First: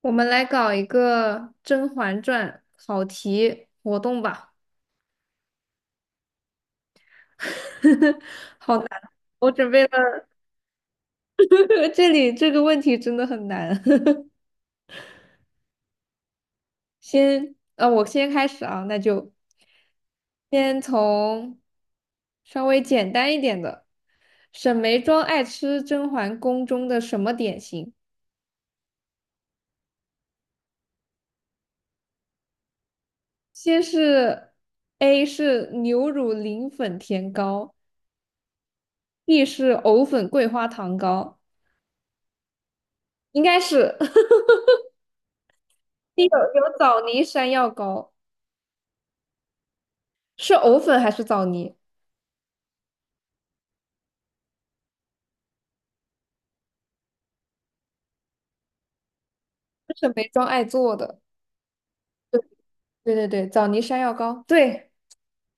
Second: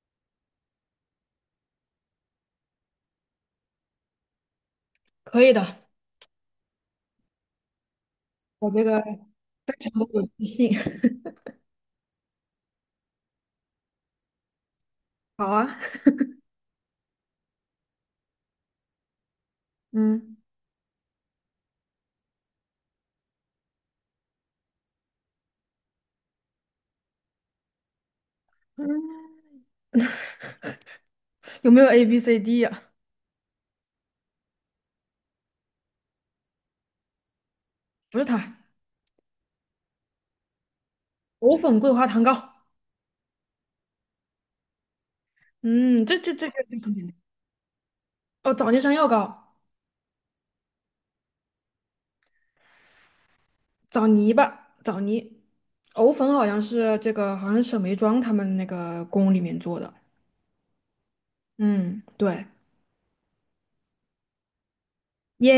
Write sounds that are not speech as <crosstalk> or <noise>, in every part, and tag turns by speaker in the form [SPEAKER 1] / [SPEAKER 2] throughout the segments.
[SPEAKER 1] 我们来搞一个《甄嬛传》考题活动吧。
[SPEAKER 2] 可以的，
[SPEAKER 1] <laughs>
[SPEAKER 2] 我
[SPEAKER 1] 好
[SPEAKER 2] 这
[SPEAKER 1] 难，
[SPEAKER 2] 个
[SPEAKER 1] 我准
[SPEAKER 2] 非
[SPEAKER 1] 备
[SPEAKER 2] 常的
[SPEAKER 1] 了，
[SPEAKER 2] 有自信。<laughs>
[SPEAKER 1] <laughs> 这里这个问题真的很难。
[SPEAKER 2] 好啊，
[SPEAKER 1] <laughs> 先，我先开始啊，那就
[SPEAKER 2] 嗯，
[SPEAKER 1] 先从稍微简单一点的。沈眉庄爱吃甄嬛宫中的什么点心？
[SPEAKER 2] 有没有 A B C D 呀、
[SPEAKER 1] 先是 A 是牛乳磷粉甜糕
[SPEAKER 2] 不是它，
[SPEAKER 1] ，B 是藕粉桂花糖糕，
[SPEAKER 2] 藕粉桂花糖糕。
[SPEAKER 1] 应该是。<laughs>
[SPEAKER 2] 嗯，这
[SPEAKER 1] 有
[SPEAKER 2] 这这个
[SPEAKER 1] 有
[SPEAKER 2] 这个很
[SPEAKER 1] 枣
[SPEAKER 2] 简单。
[SPEAKER 1] 泥山药糕，
[SPEAKER 2] 哦，枣泥山药糕，
[SPEAKER 1] 是藕粉还是枣泥？
[SPEAKER 2] 枣泥吧，枣泥。藕粉好像是这个，好像是沈眉庄他们那个宫里面做的。
[SPEAKER 1] 这是梅庄爱做的。
[SPEAKER 2] 嗯，对，
[SPEAKER 1] 对对对，枣泥山药糕。对，
[SPEAKER 2] 耶，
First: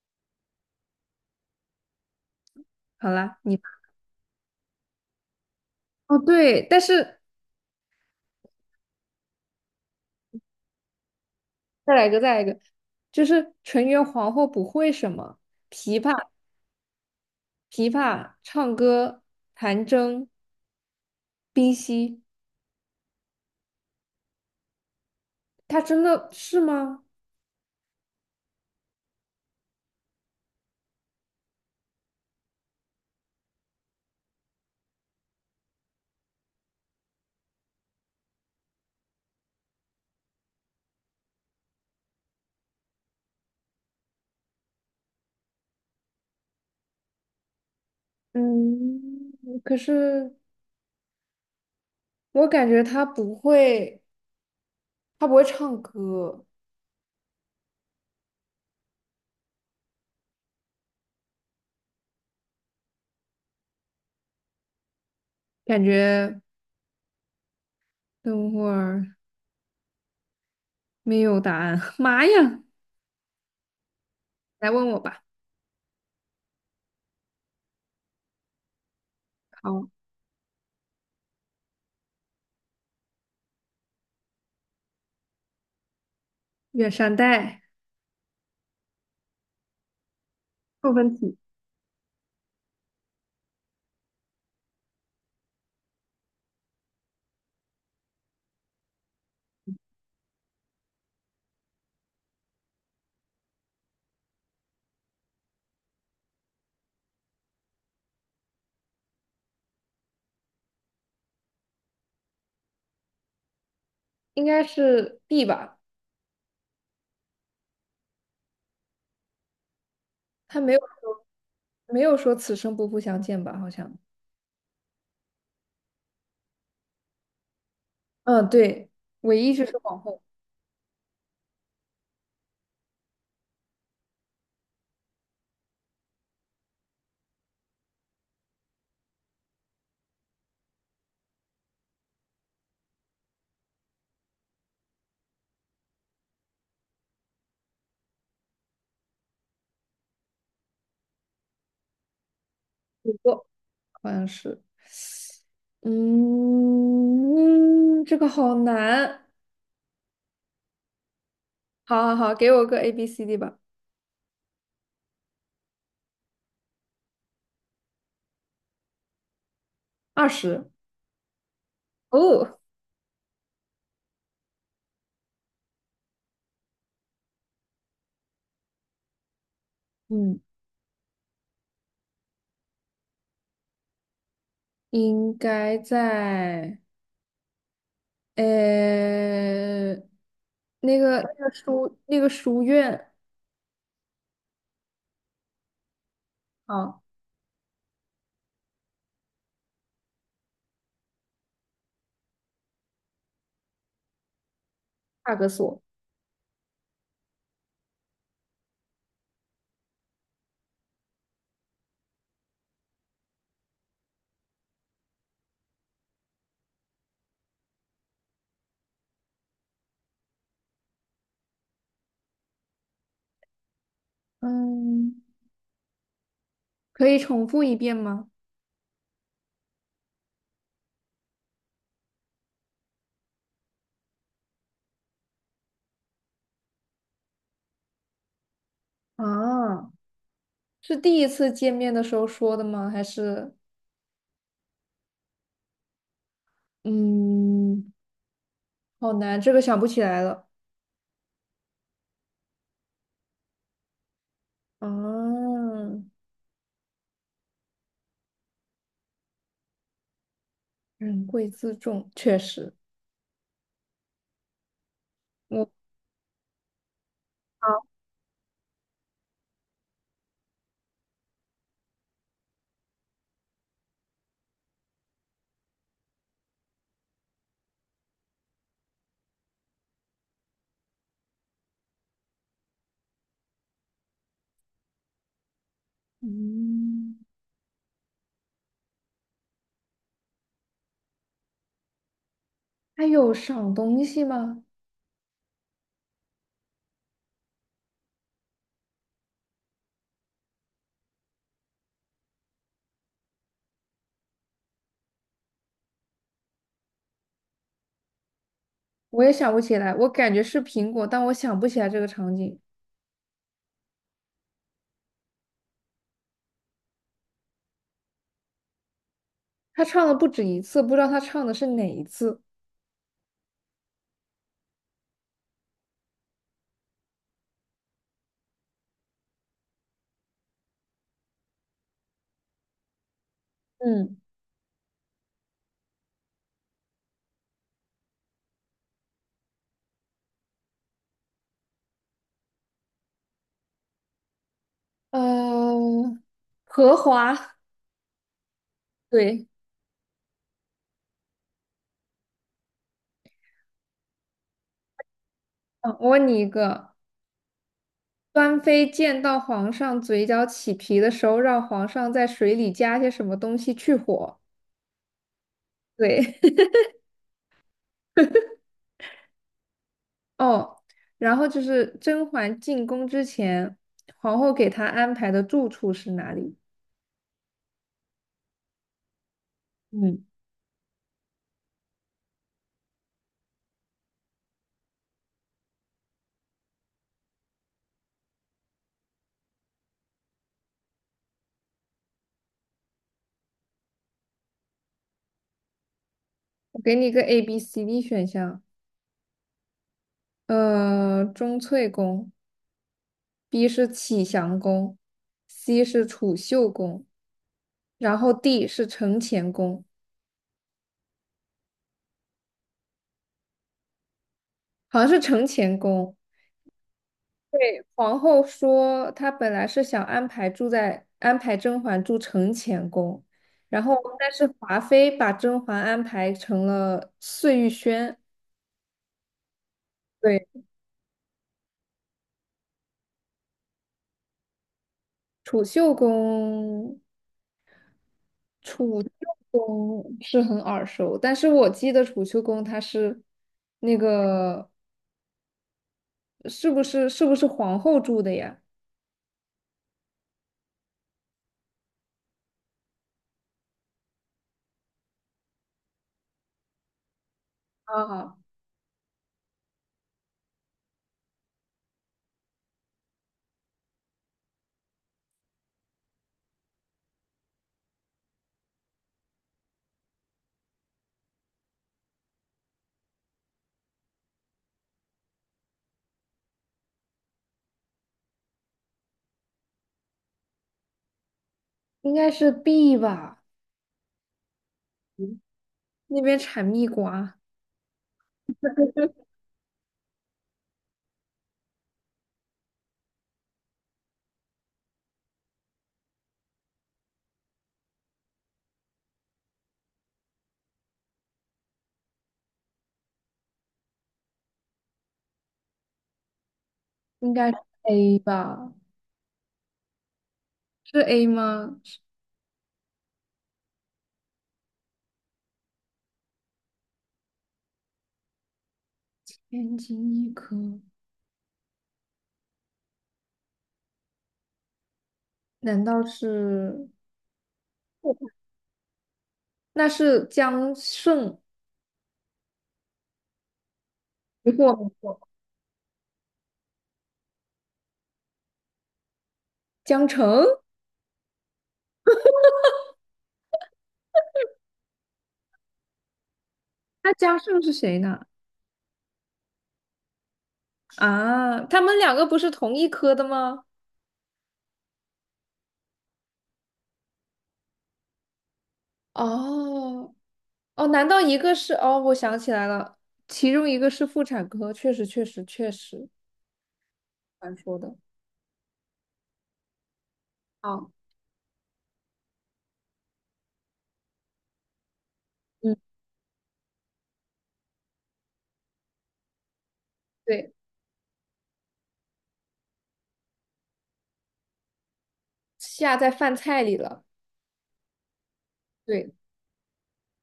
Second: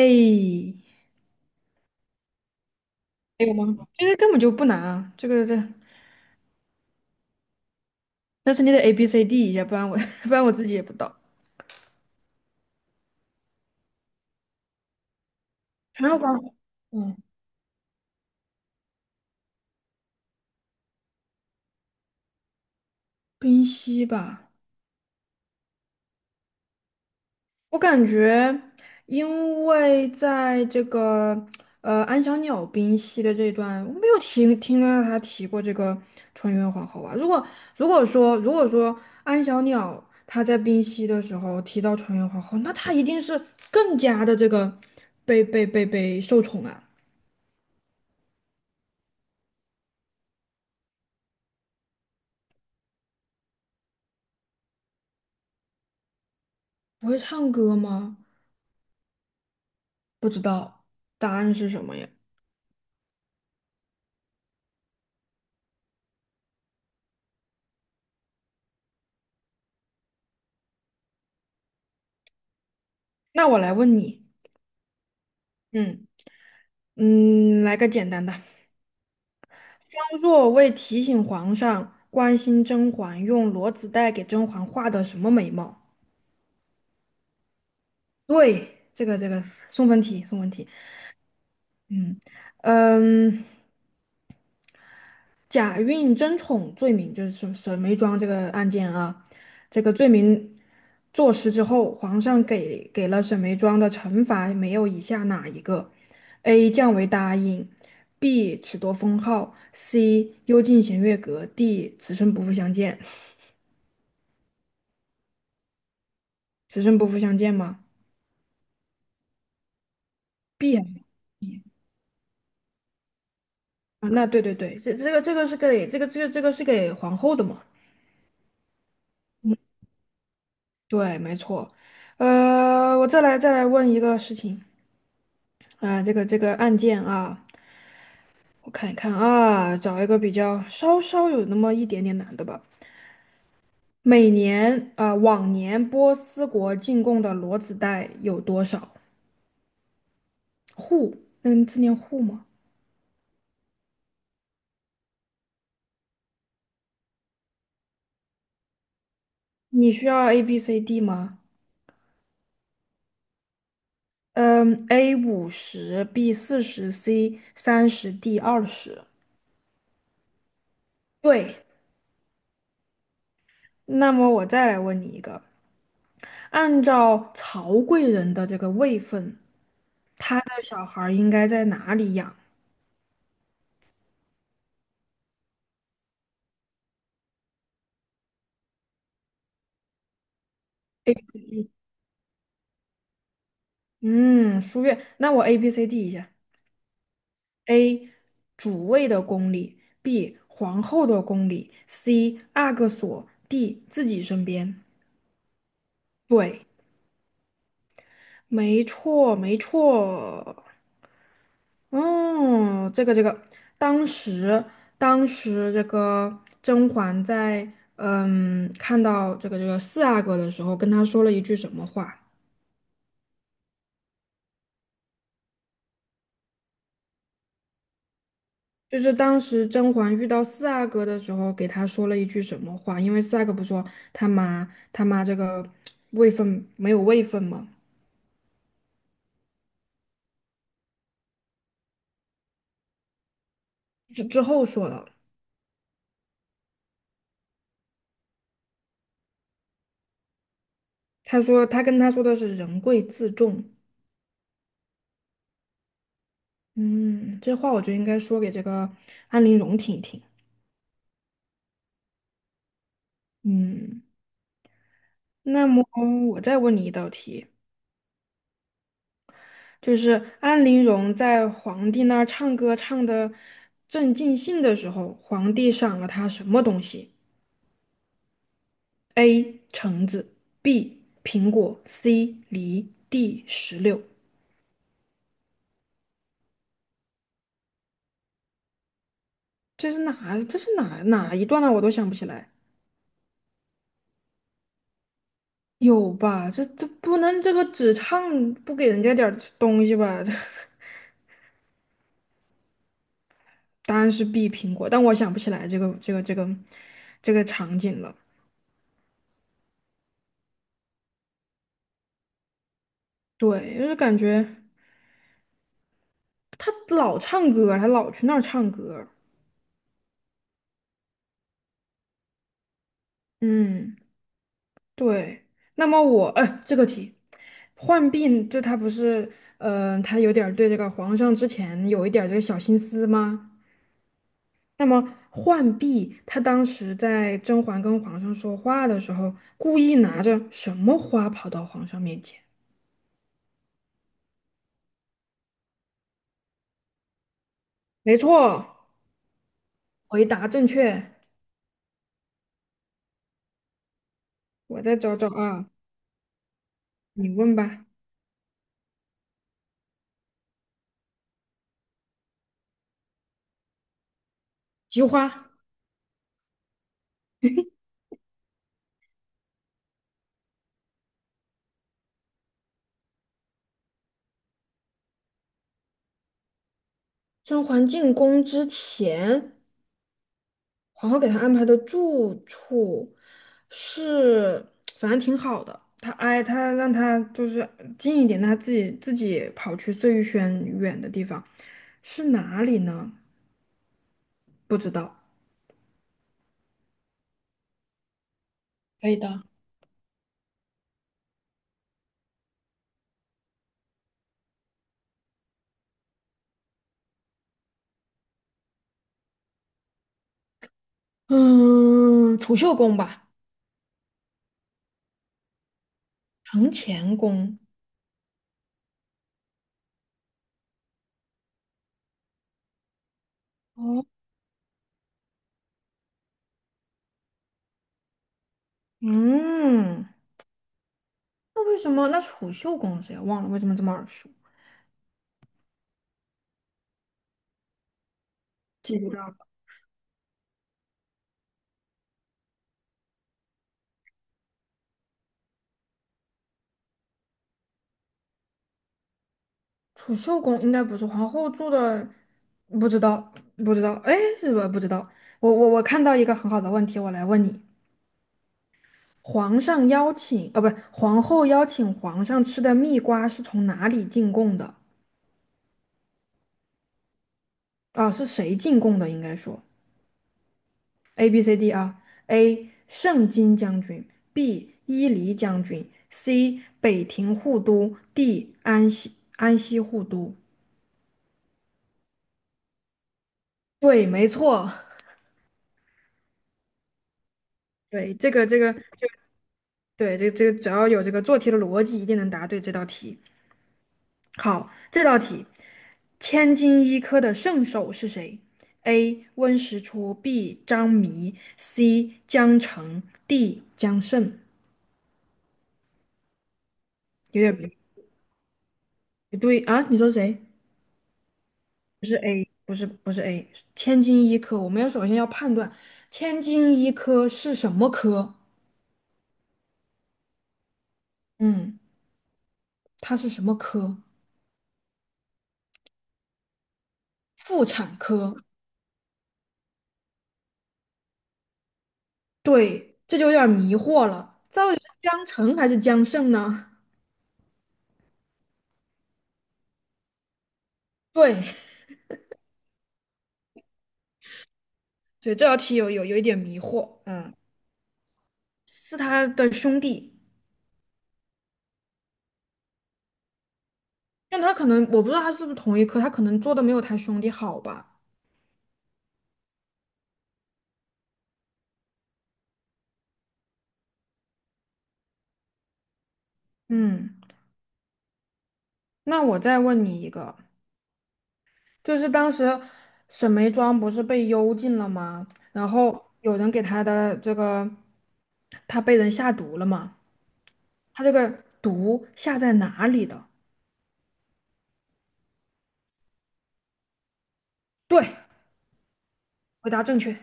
[SPEAKER 1] 好啦，
[SPEAKER 2] 还有
[SPEAKER 1] 你
[SPEAKER 2] 吗？这个根本就不难啊，这个这，
[SPEAKER 1] 哦对，但是
[SPEAKER 2] 但是你得 A B C D 一下，不然我 <laughs> 不然我自己也不到。
[SPEAKER 1] 再来一个，再来一个，就是纯元皇后不会什么琵
[SPEAKER 2] 还有
[SPEAKER 1] 琶、
[SPEAKER 2] 吧，嗯，
[SPEAKER 1] 琵琶、唱歌、弹筝、冰嬉，
[SPEAKER 2] 冰溪吧，
[SPEAKER 1] 她真的是吗？
[SPEAKER 2] 我感觉，因为在这个安小鸟冰溪的这一段，我没有听到他提过这个纯元皇后啊。如果如果说安小鸟她在冰溪的时候提到纯元皇后，那她一定是更加的这个被受宠啊。
[SPEAKER 1] 嗯，可是我感觉她不会，她不会唱歌，
[SPEAKER 2] 不会唱歌吗？不知道，答案是什么呀？
[SPEAKER 1] 感觉等会儿没有答案。<laughs> 妈呀！
[SPEAKER 2] 那我来问你，
[SPEAKER 1] 来问我吧。
[SPEAKER 2] 嗯嗯，来个简单的。
[SPEAKER 1] 好，
[SPEAKER 2] 当若为提醒皇上关心甄嬛，用裸子带给甄嬛画的什么眉毛？
[SPEAKER 1] 远山黛
[SPEAKER 2] 对，这个这个送分题，送分题。
[SPEAKER 1] 部分体，
[SPEAKER 2] 嗯嗯，假孕争宠罪名就是沈眉庄这个案件啊，这个罪名坐实之后，皇上给了沈眉庄的惩罚没有以下哪一个？A. 降为答应，B. 褫夺封号，C. 幽禁衔月阁，D. 此生不复相见。
[SPEAKER 1] 应该是 B 吧？
[SPEAKER 2] 此生不复相见吗？
[SPEAKER 1] 他没有
[SPEAKER 2] 变
[SPEAKER 1] 说
[SPEAKER 2] 眼睛
[SPEAKER 1] 没有说此生不复相见吧？好像，
[SPEAKER 2] 啊，那对，这这个这个是给这个这个这个是给皇后的嘛？
[SPEAKER 1] 嗯，对，唯一就是皇后，
[SPEAKER 2] 对，没错。我再来问一个事情啊，这个这个案件啊，我看一看啊，找一个比较稍稍有那么一点点难的吧。每年啊，往年波斯国进贡的骡子带有多少户？嗯，字念户吗？
[SPEAKER 1] 不过好像是。嗯，这个好难。
[SPEAKER 2] 你需要 A B C D 吗？
[SPEAKER 1] 好好好，给我个 A B C D 吧。
[SPEAKER 2] 嗯，A 50，B 40，C 30，D 20。
[SPEAKER 1] 20
[SPEAKER 2] 对，
[SPEAKER 1] 哦，
[SPEAKER 2] 那么我再来问你一个，按照曹贵人的这个位分，他
[SPEAKER 1] 嗯，
[SPEAKER 2] 的小孩儿应该在哪里养？
[SPEAKER 1] 应该在呃那个那个书那个书院
[SPEAKER 2] 嗯，书院。那我 A B C D 一下
[SPEAKER 1] 啊，
[SPEAKER 2] ：A 主位的宫里，B 皇后的宫里，C 阿哥所，D 自己身边。
[SPEAKER 1] 帕格索。
[SPEAKER 2] 对，没错，没错。哦，这个这个，当时当时这个甄嬛在看到这个这个四阿哥的时候，跟他说了一句什么话？
[SPEAKER 1] 嗯。可以重复一遍吗？
[SPEAKER 2] 就是当时甄嬛遇到四阿哥的时候，给他说了一句什么话？因为四阿哥不是说他妈这个位分没有位分嘛，
[SPEAKER 1] 啊，是第一次见面的时候说的吗？还是
[SPEAKER 2] 之后说了，
[SPEAKER 1] 嗯，好难，这个想不起来了。
[SPEAKER 2] 他说他跟他说的是人贵自重，
[SPEAKER 1] 啊，
[SPEAKER 2] 嗯，这话我觉得应该说给这个安陵容听一听，
[SPEAKER 1] 人贵自重，确实，
[SPEAKER 2] 嗯。那
[SPEAKER 1] 我
[SPEAKER 2] 么我再问你一道题，
[SPEAKER 1] 好，
[SPEAKER 2] 就是安陵容在皇帝那儿唱歌唱的正尽兴的时候，皇帝赏了她什么东西？A. 橙子，B. 苹果，C. 梨，D. 石榴。
[SPEAKER 1] 嗯，
[SPEAKER 2] 这是哪？这是哪一段呢、我都想不起来。
[SPEAKER 1] 还有赏东西吗？
[SPEAKER 2] 有吧？这这不能这个只唱不给人家点儿东西吧？<laughs> 答案是 B. 苹果，但我想不起来这个这个这个这个场景了。
[SPEAKER 1] 我也想不起来，我感觉是苹果，但我想不起来这个场景。
[SPEAKER 2] 对，就是感觉。老唱歌，他老去那儿唱歌。
[SPEAKER 1] 他唱了不止一次，不知道他唱的是哪一次。
[SPEAKER 2] 嗯，对。那么我，这个题，浣碧就他不是，他有点儿对这个皇上之前有一点儿这个小心思吗？
[SPEAKER 1] 嗯，
[SPEAKER 2] 那么浣碧他当时在甄嬛跟皇上说话的时候，故意拿着什么花跑到皇上面前？
[SPEAKER 1] 呃，荷花。
[SPEAKER 2] 没错，
[SPEAKER 1] 对，
[SPEAKER 2] 回答正确。我再找找啊，
[SPEAKER 1] 嗯，我问你一个，
[SPEAKER 2] 你问吧。
[SPEAKER 1] 端妃见到皇上嘴角起皮的时候，让皇上在水里加些什么东西去火。
[SPEAKER 2] 菊花，
[SPEAKER 1] 对，<laughs> 哦，然后就是甄嬛进宫之前，皇后给她安排的住处是哪里？
[SPEAKER 2] 甄嬛进宫之前。
[SPEAKER 1] 嗯，
[SPEAKER 2] 皇后给他安排的住处是，反正挺好的。他哎，他让他就是近一点，他自己跑去碎玉轩远的地方，是哪里呢？不知道。
[SPEAKER 1] 我给你一个 A、B、C、D 选项，
[SPEAKER 2] 可以的。
[SPEAKER 1] 钟粹宫，B 是启祥宫，C 是储秀宫，然后 D 是承乾宫，
[SPEAKER 2] 嗯，储秀宫吧，
[SPEAKER 1] 好像是承乾宫。
[SPEAKER 2] 承乾宫。
[SPEAKER 1] 对皇后说，她本来是想安排住在安排甄嬛住承乾宫，然后
[SPEAKER 2] 哦，
[SPEAKER 1] 但是华妃把甄嬛安排成了碎玉轩。
[SPEAKER 2] 嗯，
[SPEAKER 1] 对，
[SPEAKER 2] 那为什么？那储秀宫是谁忘了？为什么这么耳熟？
[SPEAKER 1] 储秀宫，
[SPEAKER 2] 记
[SPEAKER 1] 储秀
[SPEAKER 2] 不到。
[SPEAKER 1] 宫是很耳熟，但是我记得储秀宫它是那个是不是皇后住的呀？
[SPEAKER 2] 储秀宫应该不是皇后住的，不知道，不知道，哎，是吧？不知道。我看到一个很好的问题，我来问你：
[SPEAKER 1] 啊，
[SPEAKER 2] 皇上邀请，啊，不，皇后邀请皇上吃的蜜瓜是从哪里进贡的？啊，是谁进贡的？应该说 A B C D 啊，A 盛京将军，B 伊犁将军，C 北庭护都，D 安西护都。
[SPEAKER 1] 应该是 B 吧，
[SPEAKER 2] 对，没错。
[SPEAKER 1] 嗯那边产蜜瓜
[SPEAKER 2] <laughs> 对，这个这个对，这这只要有这个做题的逻辑，一定能答对这道题。好，这道题，千金一科的圣手是谁？A. 温实初，B. 张弥，C. 江澄，D. 江胜。
[SPEAKER 1] 应
[SPEAKER 2] 有
[SPEAKER 1] 该是
[SPEAKER 2] 点
[SPEAKER 1] A 吧？
[SPEAKER 2] 不对啊？你说谁？
[SPEAKER 1] 是 A 吗？
[SPEAKER 2] 不是 A，不是 A，千金一科。我们要首先要判断千金一科是什么科？
[SPEAKER 1] 天津医科，
[SPEAKER 2] 嗯，它是什么科？
[SPEAKER 1] 难道是？
[SPEAKER 2] 妇产科。
[SPEAKER 1] 那是江胜，
[SPEAKER 2] 对，这就有点迷惑了，
[SPEAKER 1] 没
[SPEAKER 2] 到
[SPEAKER 1] 错
[SPEAKER 2] 底是
[SPEAKER 1] 没错
[SPEAKER 2] 江澄还是江胜呢？
[SPEAKER 1] 江城，
[SPEAKER 2] 对对，这道题有一点迷惑，
[SPEAKER 1] 那
[SPEAKER 2] 嗯，
[SPEAKER 1] 江胜是谁呢？
[SPEAKER 2] 是他的兄弟，
[SPEAKER 1] 啊，他们两个不是同一科的吗？
[SPEAKER 2] 但他可能我不知道他是不是同一科，他可能做的没有他兄弟好吧。
[SPEAKER 1] 哦哦，难道一个是？哦，我想起来了，其中一个是妇产科，确实确实确实，
[SPEAKER 2] 嗯，
[SPEAKER 1] 传说的。
[SPEAKER 2] 那我再问你一个，
[SPEAKER 1] 啊，
[SPEAKER 2] 就是当时沈眉庄不是被幽禁了吗？然
[SPEAKER 1] 嗯，
[SPEAKER 2] 后有人给他的这个，他被人下毒了吗？
[SPEAKER 1] 对，
[SPEAKER 2] 他这个毒下在哪里的？
[SPEAKER 1] 下在饭菜里了。
[SPEAKER 2] 对，
[SPEAKER 1] 对，
[SPEAKER 2] 回答正确，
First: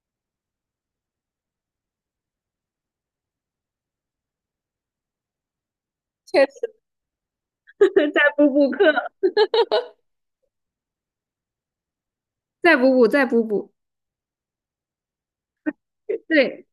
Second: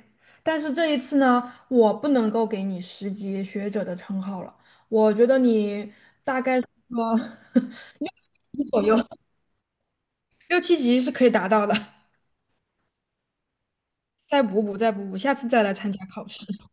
[SPEAKER 2] 但是这一次呢，我不能够给你10级学者的称号了。我觉得你大
[SPEAKER 1] 确
[SPEAKER 2] 概个
[SPEAKER 1] 实
[SPEAKER 2] <laughs> 六
[SPEAKER 1] <laughs> 再
[SPEAKER 2] 七
[SPEAKER 1] 补
[SPEAKER 2] 级
[SPEAKER 1] 补
[SPEAKER 2] 左
[SPEAKER 1] 课，
[SPEAKER 2] 右，六七级是可以达到的。
[SPEAKER 1] 再补补，再补补。
[SPEAKER 2] 再补补，再补补，下次再来参加考试。
[SPEAKER 1] 对，